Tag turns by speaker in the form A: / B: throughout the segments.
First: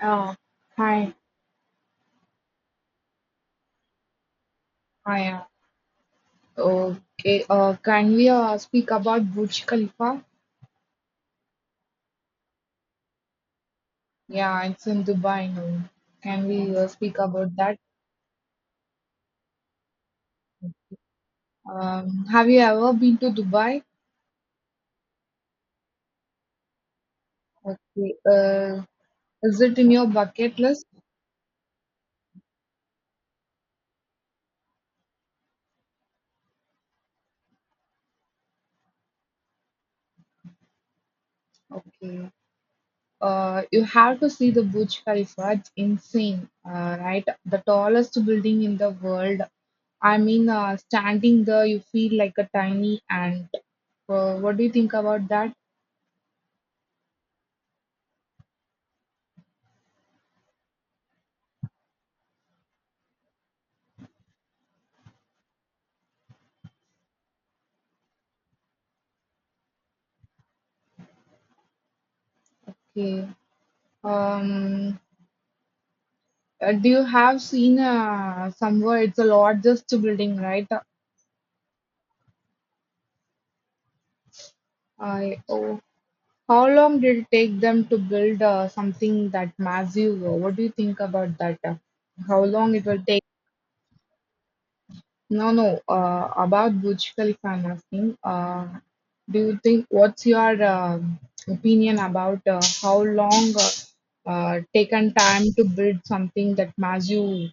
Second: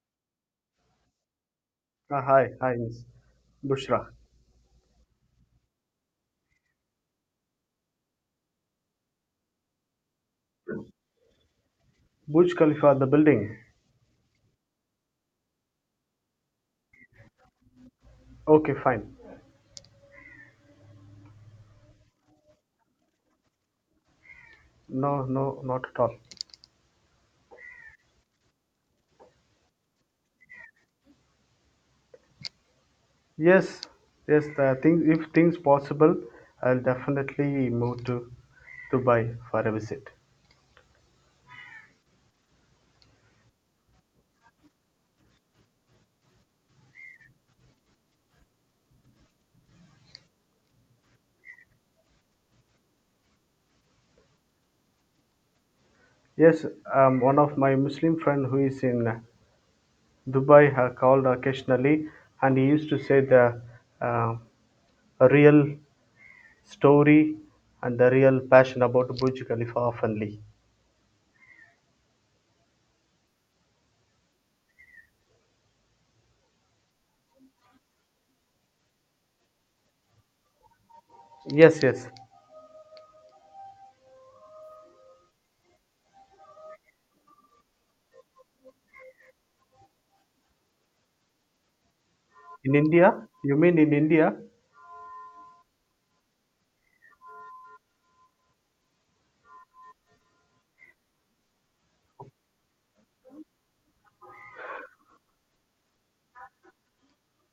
A: Oh, hi,
B: Hi, Miss Bushra.
A: hi. Okay, can we speak about Burj Khalifa?
B: Burj Khalifa, the building.
A: Yeah, it's in Dubai now. Can we speak about that?
B: Okay, fine.
A: Have you ever been to Dubai?
B: No, no, not at all.
A: Okay, uh, is it in your bucket list?
B: Yes, yes. The thing, if things possible, I'll definitely move to Dubai for a visit.
A: Okay. You have to see the Burj Khalifa. It's insane, right? The tallest building in the world. Standing there, you feel like a tiny ant. What do you think about that?
B: Yes, one of my Muslim friend who is in Dubai called occasionally, and he used to say the uh, real story and the real passion about Burj Khalifa oftenly.
A: Okay. Um, do you have seen somewhere it's a largest building, right?
B: Yes, yes.
A: I oh, how long did it take them to build something that massive? What do you think about that? How
B: In
A: long it will take?
B: India, you mean in India?
A: No, no. About Burj Khalifa, I'm asking. Do you think what's your opinion about how long taken time to build something that massive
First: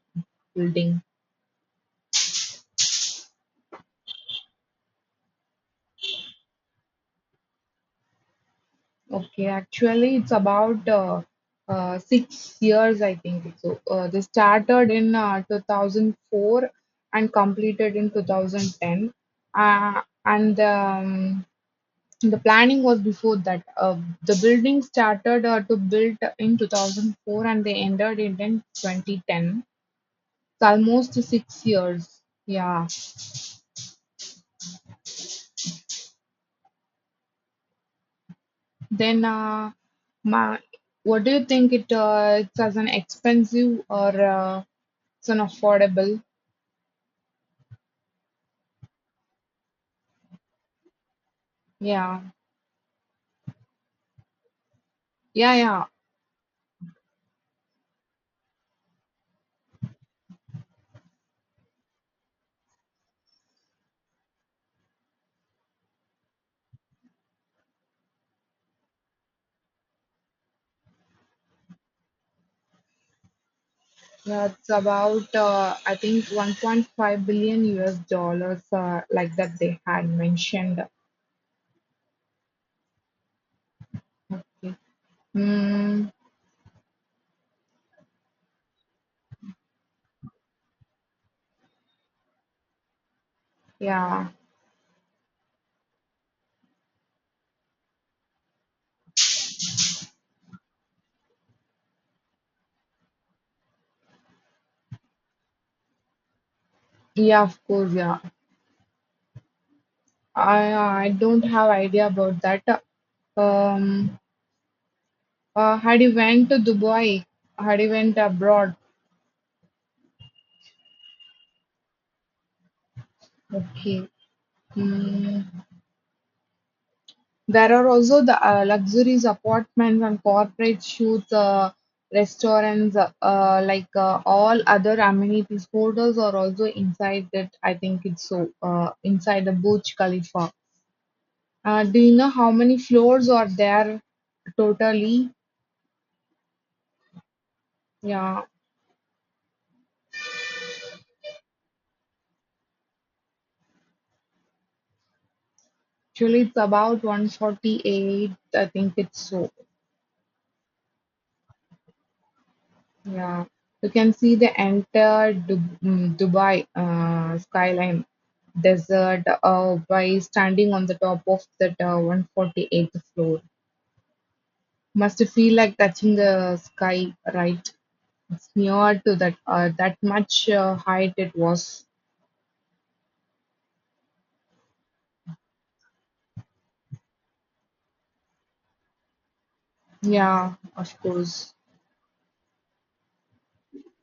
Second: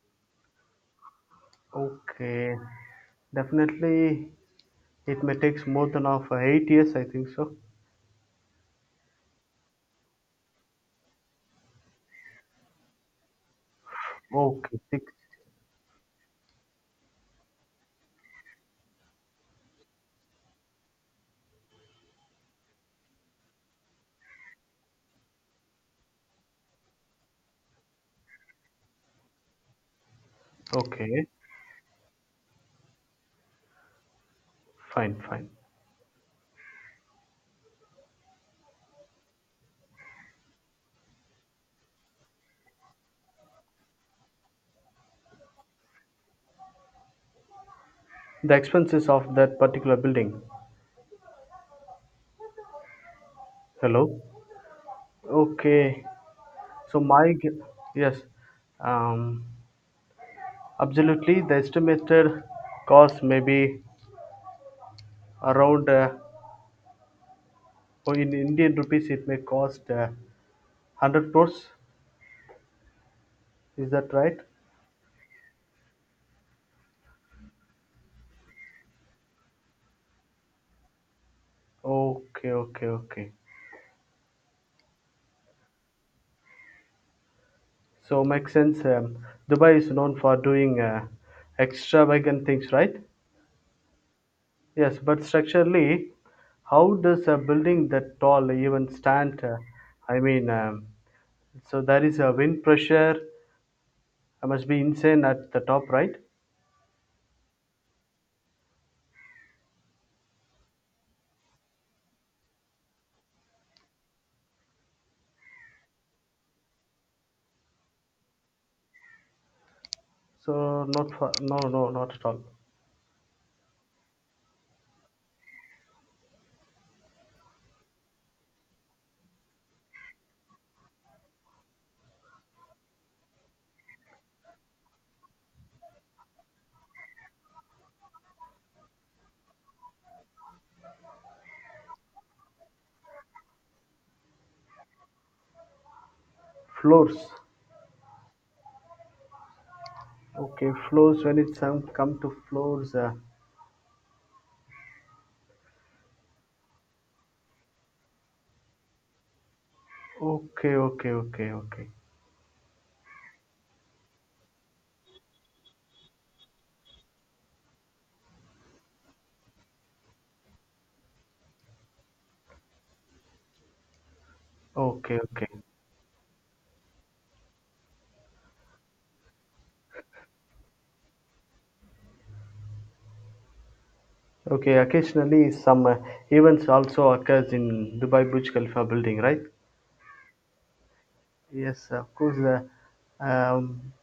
A: building?
B: Okay, definitely it may takes more than of 8 years, I think so.
A: Okay, actually, it's about 6 years, I think. So they
B: Okay,
A: started
B: six.
A: in 2004 and completed in 2010. And The planning was before that. The building started to build in 2004 and they ended it in 2010. It's almost
B: Okay,
A: 6 years. Yeah.
B: fine, fine.
A: Then uh, my, what do you think it's as an expensive or it's an affordable?
B: The expenses of that particular building.
A: Yeah,
B: Hello.
A: yeah, yeah.
B: Okay, so my gu- yes, um, absolutely. The estimated cost may be around oh, in Indian rupees. It may cost 100 crores. Is that right?
A: That's about, I think, 1.5 billion US dollars, like that they had mentioned.
B: Okay, okay, okay.
A: Okay. Mm,
B: So makes sense. Dubai is known for doing extravagant things, right?
A: yeah,
B: Yes, but structurally, how does a building that tall even stand? I mean, so there is a wind pressure. I must be insane at the top, right?
A: yeah, of course, yeah. I I don't have idea about that. Um, Had you went to Dubai? Had you went abroad?
B: So not for no no not at all.
A: Okay. Hmm. There are also the luxurious apartments and corporate shoots, restaurants, like all other amenities. Hotels are also inside that. I think it's so inside the Burj Khalifa. Do you know how many floors are there totally?
B: Floors.
A: Yeah,
B: Okay, floors. When it's come to floors.
A: actually it's about 148. I think it's so.
B: Okay, okay, okay, okay,
A: Yeah, you can see the entire Dubai skyline desert by standing on the top of that 148th floor.
B: okay,
A: Must
B: okay.
A: feel like touching the sky, right? It's near to that that much height it was.
B: Okay, occasionally some events also occurs in Dubai Burj Khalifa building, right?
A: Yeah, of course.
B: Yes, of course. Um,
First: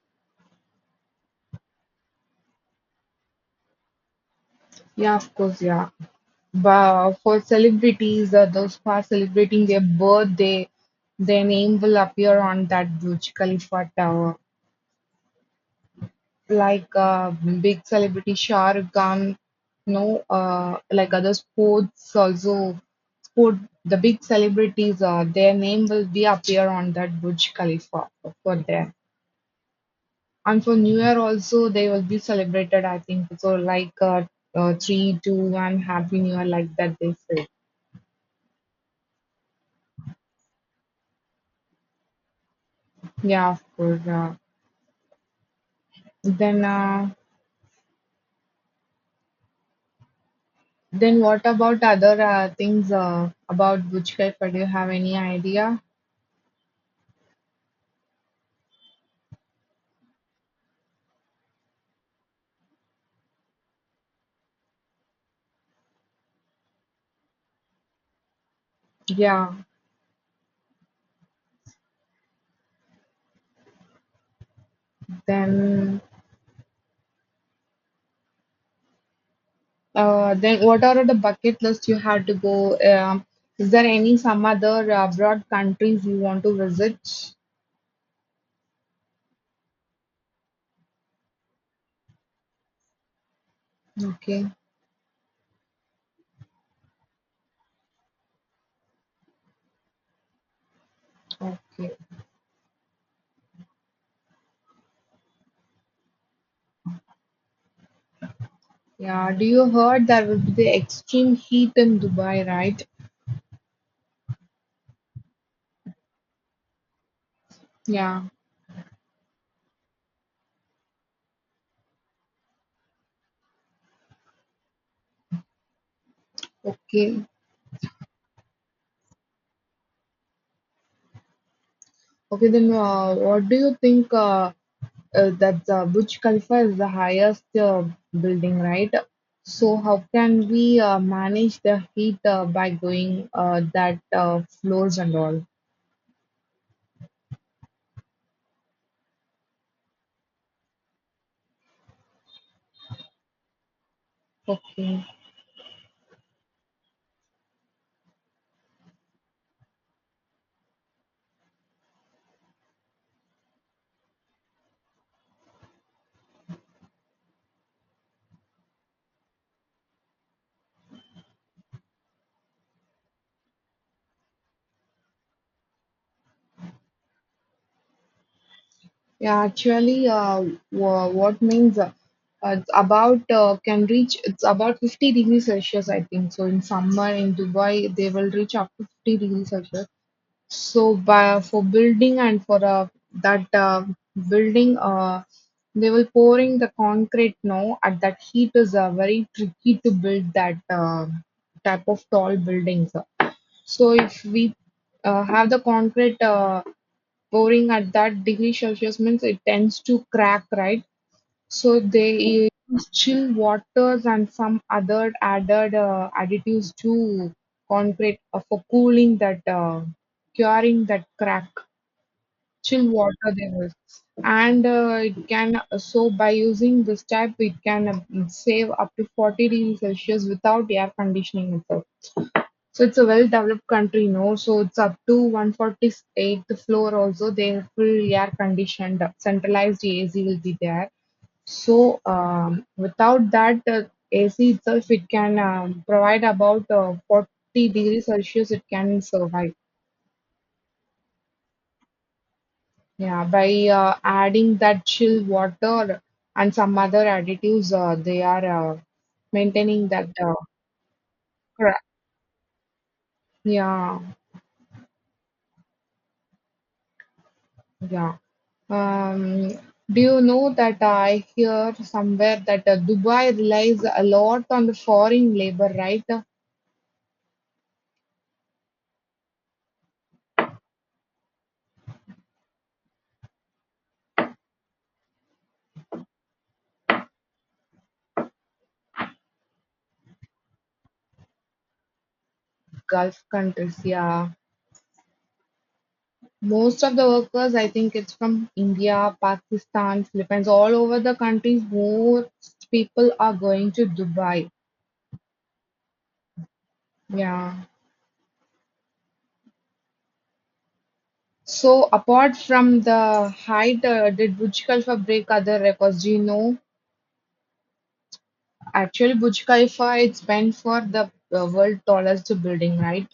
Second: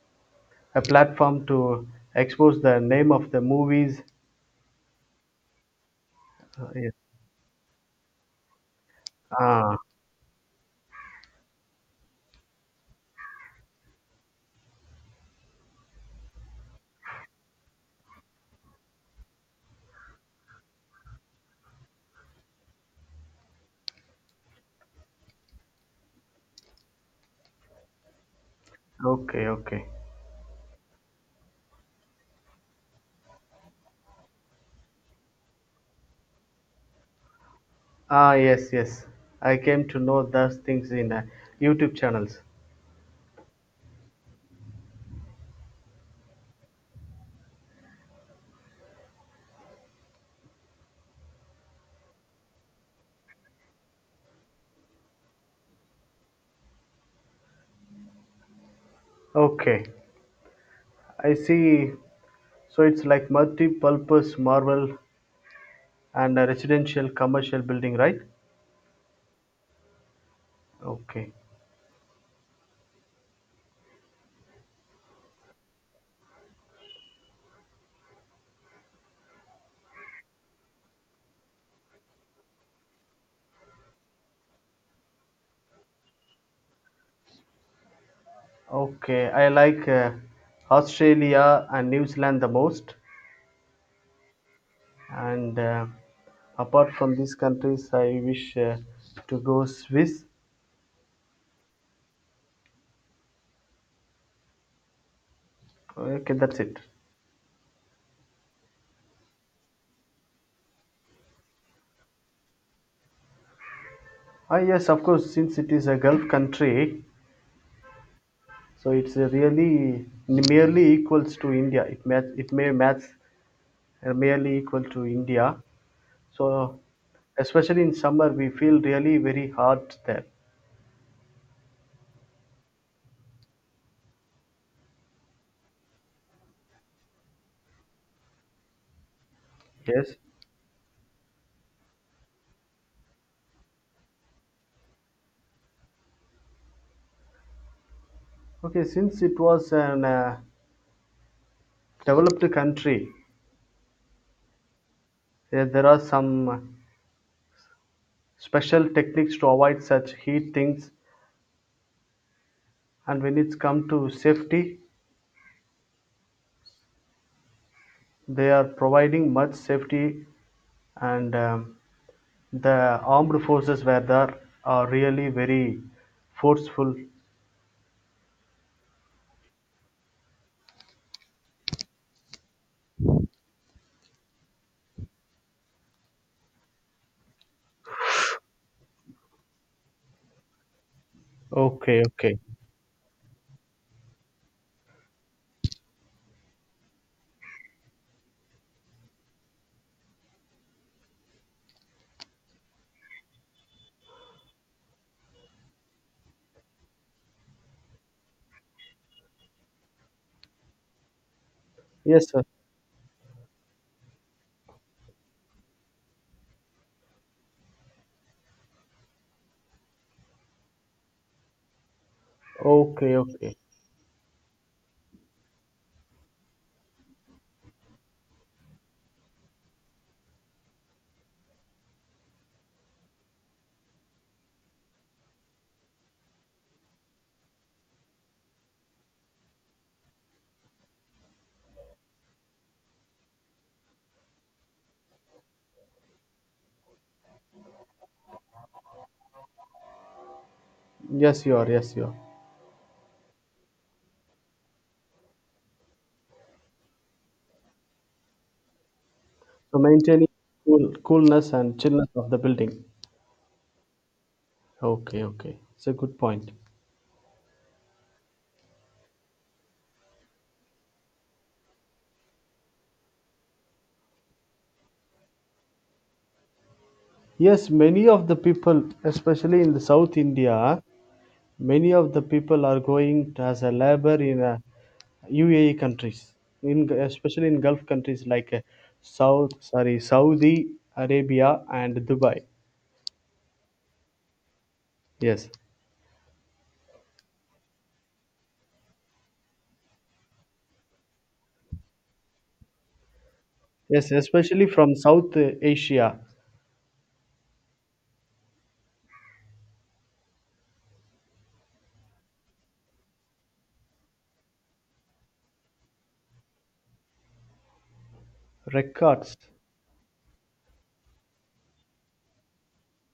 B: a platform to expose the name of the movies.
A: Yeah, of course. Yeah,
B: Yes.
A: but for celebrities, those who are celebrating
B: Ah,
A: their birthday, their name will appear on that Burj Khalifa tower. Like big celebrity Shah Rukh Khan, no, like other sports also sport the big celebrities their name will be appear on that Burj Khalifa for them.
B: okay, okay.
A: And for New Year also they will be celebrated. I think so, like three, two, one, Happy New Year like that they say.
B: Ah, yes, yes. I came to know those things in YouTube channels.
A: Yeah, of course. Then uh, then what about other things about Burj Khalifa? Do you have any idea?
B: Okay, I see. So it's like multi-purpose, Marvel, and a residential commercial building, right?
A: Yeah,
B: Okay.
A: then then what are the bucket list you have to go? Is there any some other abroad countries you want to visit?
B: Okay, I like Australia and New Zealand the most.
A: Okay,
B: And apart from these countries, I wish to go Swiss.
A: okay.
B: Okay, that's it.
A: Yeah, do you heard there will be the extreme heat in Dubai, right?
B: Ah, yes, of course, since it is a Gulf country,
A: Yeah,
B: so it's really merely equals to India. It may match merely equal to India. So
A: okay.
B: especially in summer, we feel really very hot there.
A: Okay, then What do you think that the Burj Khalifa is the highest building, right? So how
B: Yes.
A: can we manage the heat by going that floors and all?
B: Okay, since it was an developed country.
A: Okay.
B: There are some special techniques to avoid such heat things, and when it's come to safety, they are providing much safety, and the armed forces were there are really very forceful.
A: Yeah, actually, what means it's about can reach it's about 50 degrees Celsius, I think. So in summer in Dubai, they will reach up to 50 degrees Celsius. So by for
B: Okay,
A: building
B: okay.
A: and for That building, they will pouring the concrete now. At that heat is very tricky to build that type of tall buildings. So if we have the concrete. Pouring at that degree Celsius means it tends to crack, right? So
B: Yes, sir.
A: they use chill waters and some other added additives to concrete for cooling that, curing that crack. Chill
B: Okay,
A: water they
B: okay.
A: will, and it can so by using this type it can save up to 40 degrees Celsius without air conditioning itself. So it's a well-developed country, no? So it's up to one-forty-eighth floor also. They have full air-conditioned, centralized AC will be there. So without that AC itself, it can provide about 40 degrees Celsius. It can survive.
B: Yes, you are. Yes, you are.
A: Yeah, by adding that chill water and some other additives, they are
B: So
A: maintaining that.
B: maintaining cool, coolness and
A: Cra-
B: chillness of the building.
A: yeah.
B: Okay, okay. It's a good point.
A: Yeah. Um, do you know that I hear somewhere that Dubai relies a lot on the foreign labor, right? The
B: Yes, many of the people, especially in the South India, many of the people are going as a labor in UAE countries, in especially in Gulf countries like South, sorry, Saudi Arabia and Dubai.
A: Gulf countries, yeah.
B: Yes,
A: Most of the workers, I think it's from India, Pakistan, Philippines, all over the countries. Most people are going to
B: yes,
A: Dubai.
B: especially from South Asia.
A: Yeah. So apart from the height, did Burj Khalifa break other records? Do you know? Actually,
B: Records.
A: Burj Khalifa it's meant for the world tallest building, right?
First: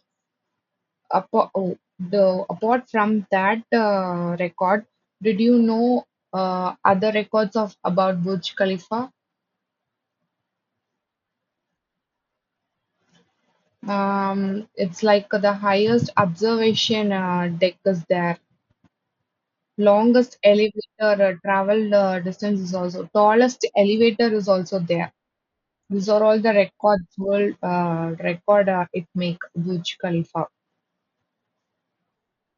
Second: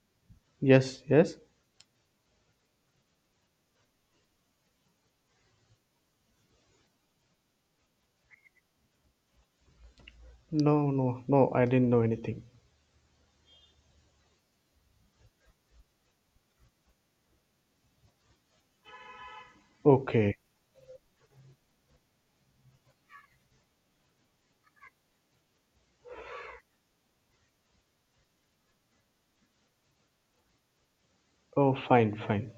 B: Yes, yes.
A: The apart from that record, did you know other records of about Burj Khalifa?
B: No, no, no. I didn't know anything.
A: It's like the highest observation deck is there. Longest
B: Okay.
A: elevator travel distance is also tallest elevator is also there. These are all the records world record it make Burj Khalifa.
B: Oh, fine, fine.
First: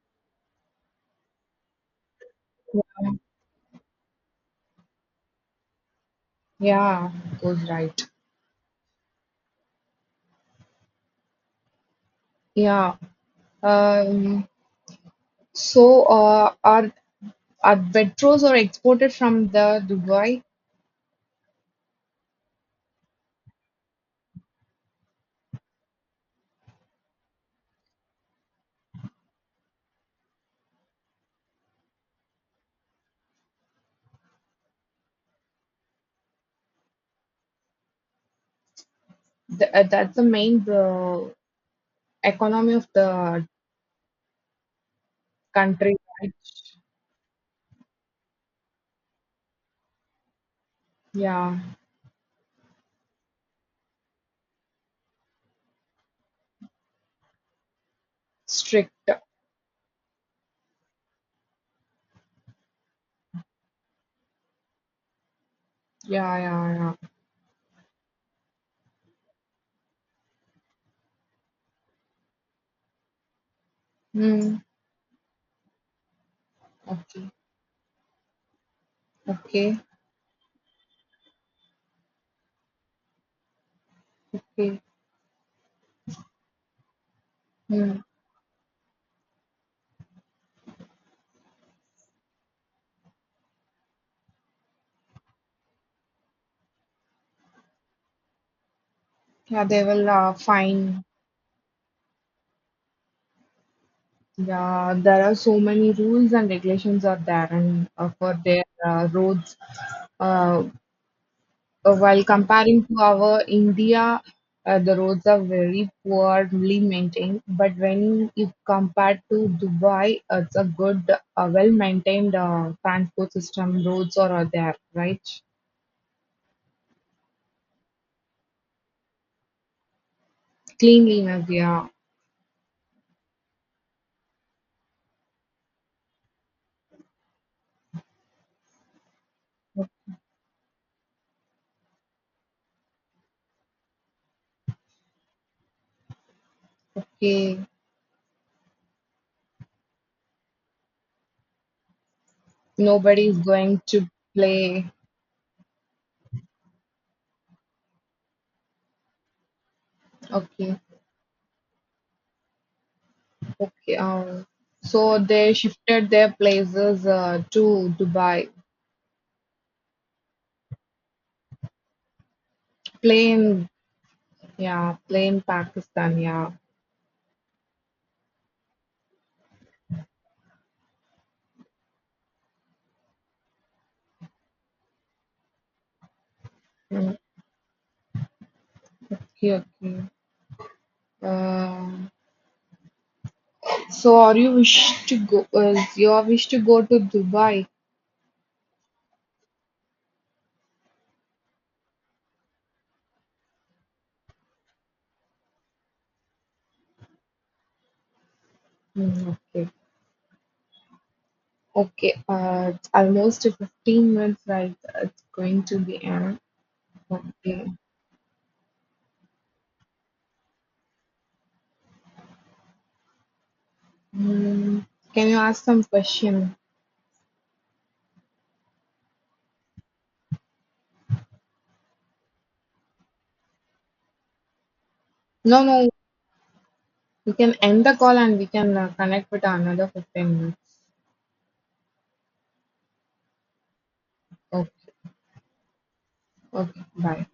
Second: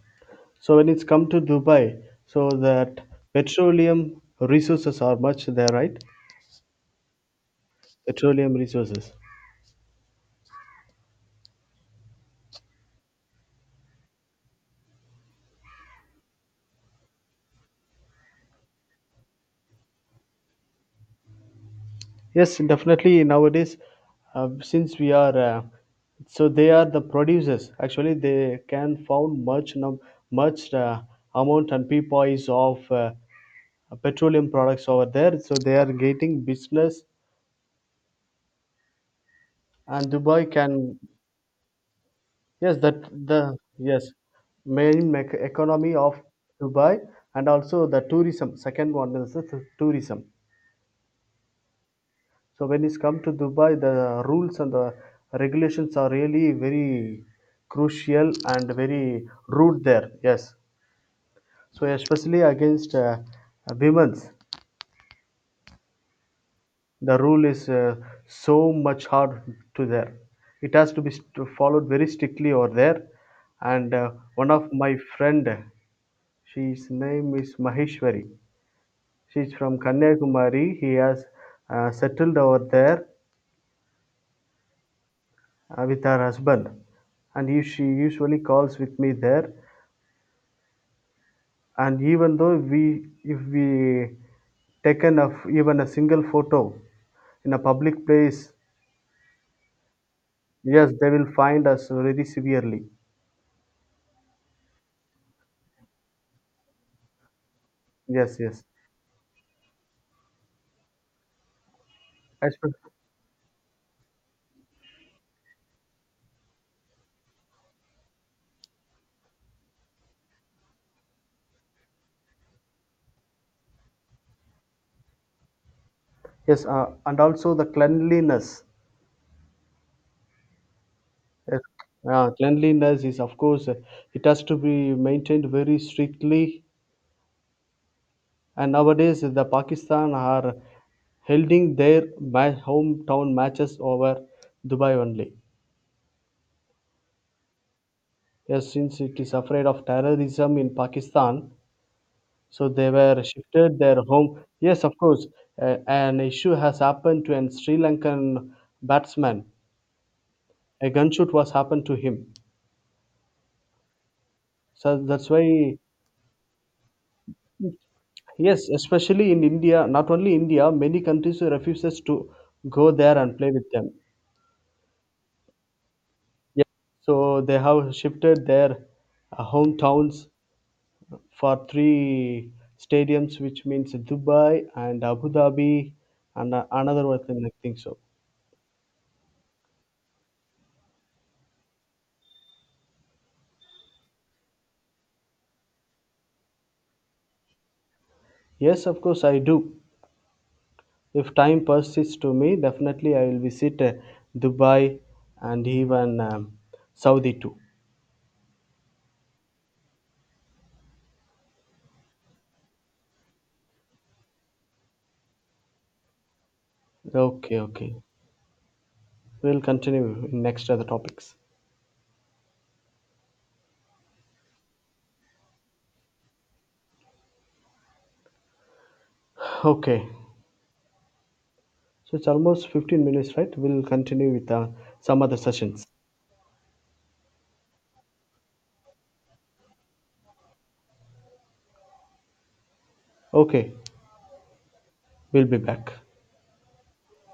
B: So when it's come to Dubai, so that petroleum resources are much there, right?
A: Yeah, goes right.
B: Petroleum resources.
A: Yeah. Um, so, are Betros are exported from the Dubai.
B: Yes, definitely. Nowadays, uh, since we are, uh, so they are the producers. Actually, they can found much amount and peapoise of petroleum products over there. So they are getting business,
A: The,
B: and
A: that's the
B: Dubai
A: main
B: can
A: economy
B: yes
A: of
B: that the
A: the
B: yes main economy
A: country,
B: of
A: right?
B: Dubai and also the tourism. Second one is the tourism.
A: Yeah,
B: So when it's come to Dubai, the rules and the regulations are really very crucial and
A: strict. Yeah,
B: very rude there. Yes. So especially against women's,
A: yeah, yeah.
B: the rule is so much hard to there. It has to be followed very strictly over there. And one
A: Hmm.
B: of my friend, she's
A: Okay,
B: name is Maheshwari. She's
A: okay,
B: from Kanyakumari. He has settled over there
A: okay.
B: with her husband, and if she
A: Hmm.
B: usually calls with me there, and even though we if we taken of even a single photo in a public place,
A: Yeah, they will
B: yes
A: fine.
B: they will find us very severely,
A: Yeah, there are so many rules and regulations are there and
B: yes,
A: for their
B: yes.
A: roads. Uh, while
B: As per-
A: comparing to our India, the roads are very poorly maintained. But when if compared to Dubai, it's a good, well-maintained transport system. Roads are there, right?
B: yes, and also the cleanliness,
A: Cleanliness,
B: yes.
A: yeah.
B: Cleanliness is of course it has to be maintained very strictly, and nowadays the Pakistan are holding their hometown matches over Dubai only.
A: Okay,
B: Yes, since it is afraid of terrorism in Pakistan, so they were
A: nobody is
B: shifted
A: going
B: their
A: to
B: home. Yes,
A: play.
B: of course, an issue has happened to an Sri Lankan batsman.
A: Okay,
B: A gunshot was happened to him.
A: okay.
B: So
A: So
B: that's
A: they
B: why,
A: shifted their places to Dubai.
B: yes, especially in India, not only India, many countries refuses to go there and play with
A: Plain,
B: them.
A: yeah, plain Pakistan, yeah.
B: Yes, so they have shifted their hometowns for 3 stadiums, which means Dubai and Abu Dhabi, and another
A: Mm,
B: one, thing, I think so.
A: okay, okay. Um, so, are you wish to go? Is your wish to go to Dubai?
B: Yes, of course, I do. If time persists to me, definitely I will visit Dubai and even Saudi too.
A: Hmm, okay, okay. It's almost a 15 minutes right. It's going to be an
B: Okay,
A: okay.
B: okay. We'll continue in next other topics.
A: Hmm, can you ask some question?
B: Okay. So it's almost 15 minutes, right? We'll continue with some other
A: No,
B: sessions.
A: no. We can end the call and we can connect with another 15 minutes.
B: Okay,
A: Okay,
B: we'll be back.
A: okay. Bye.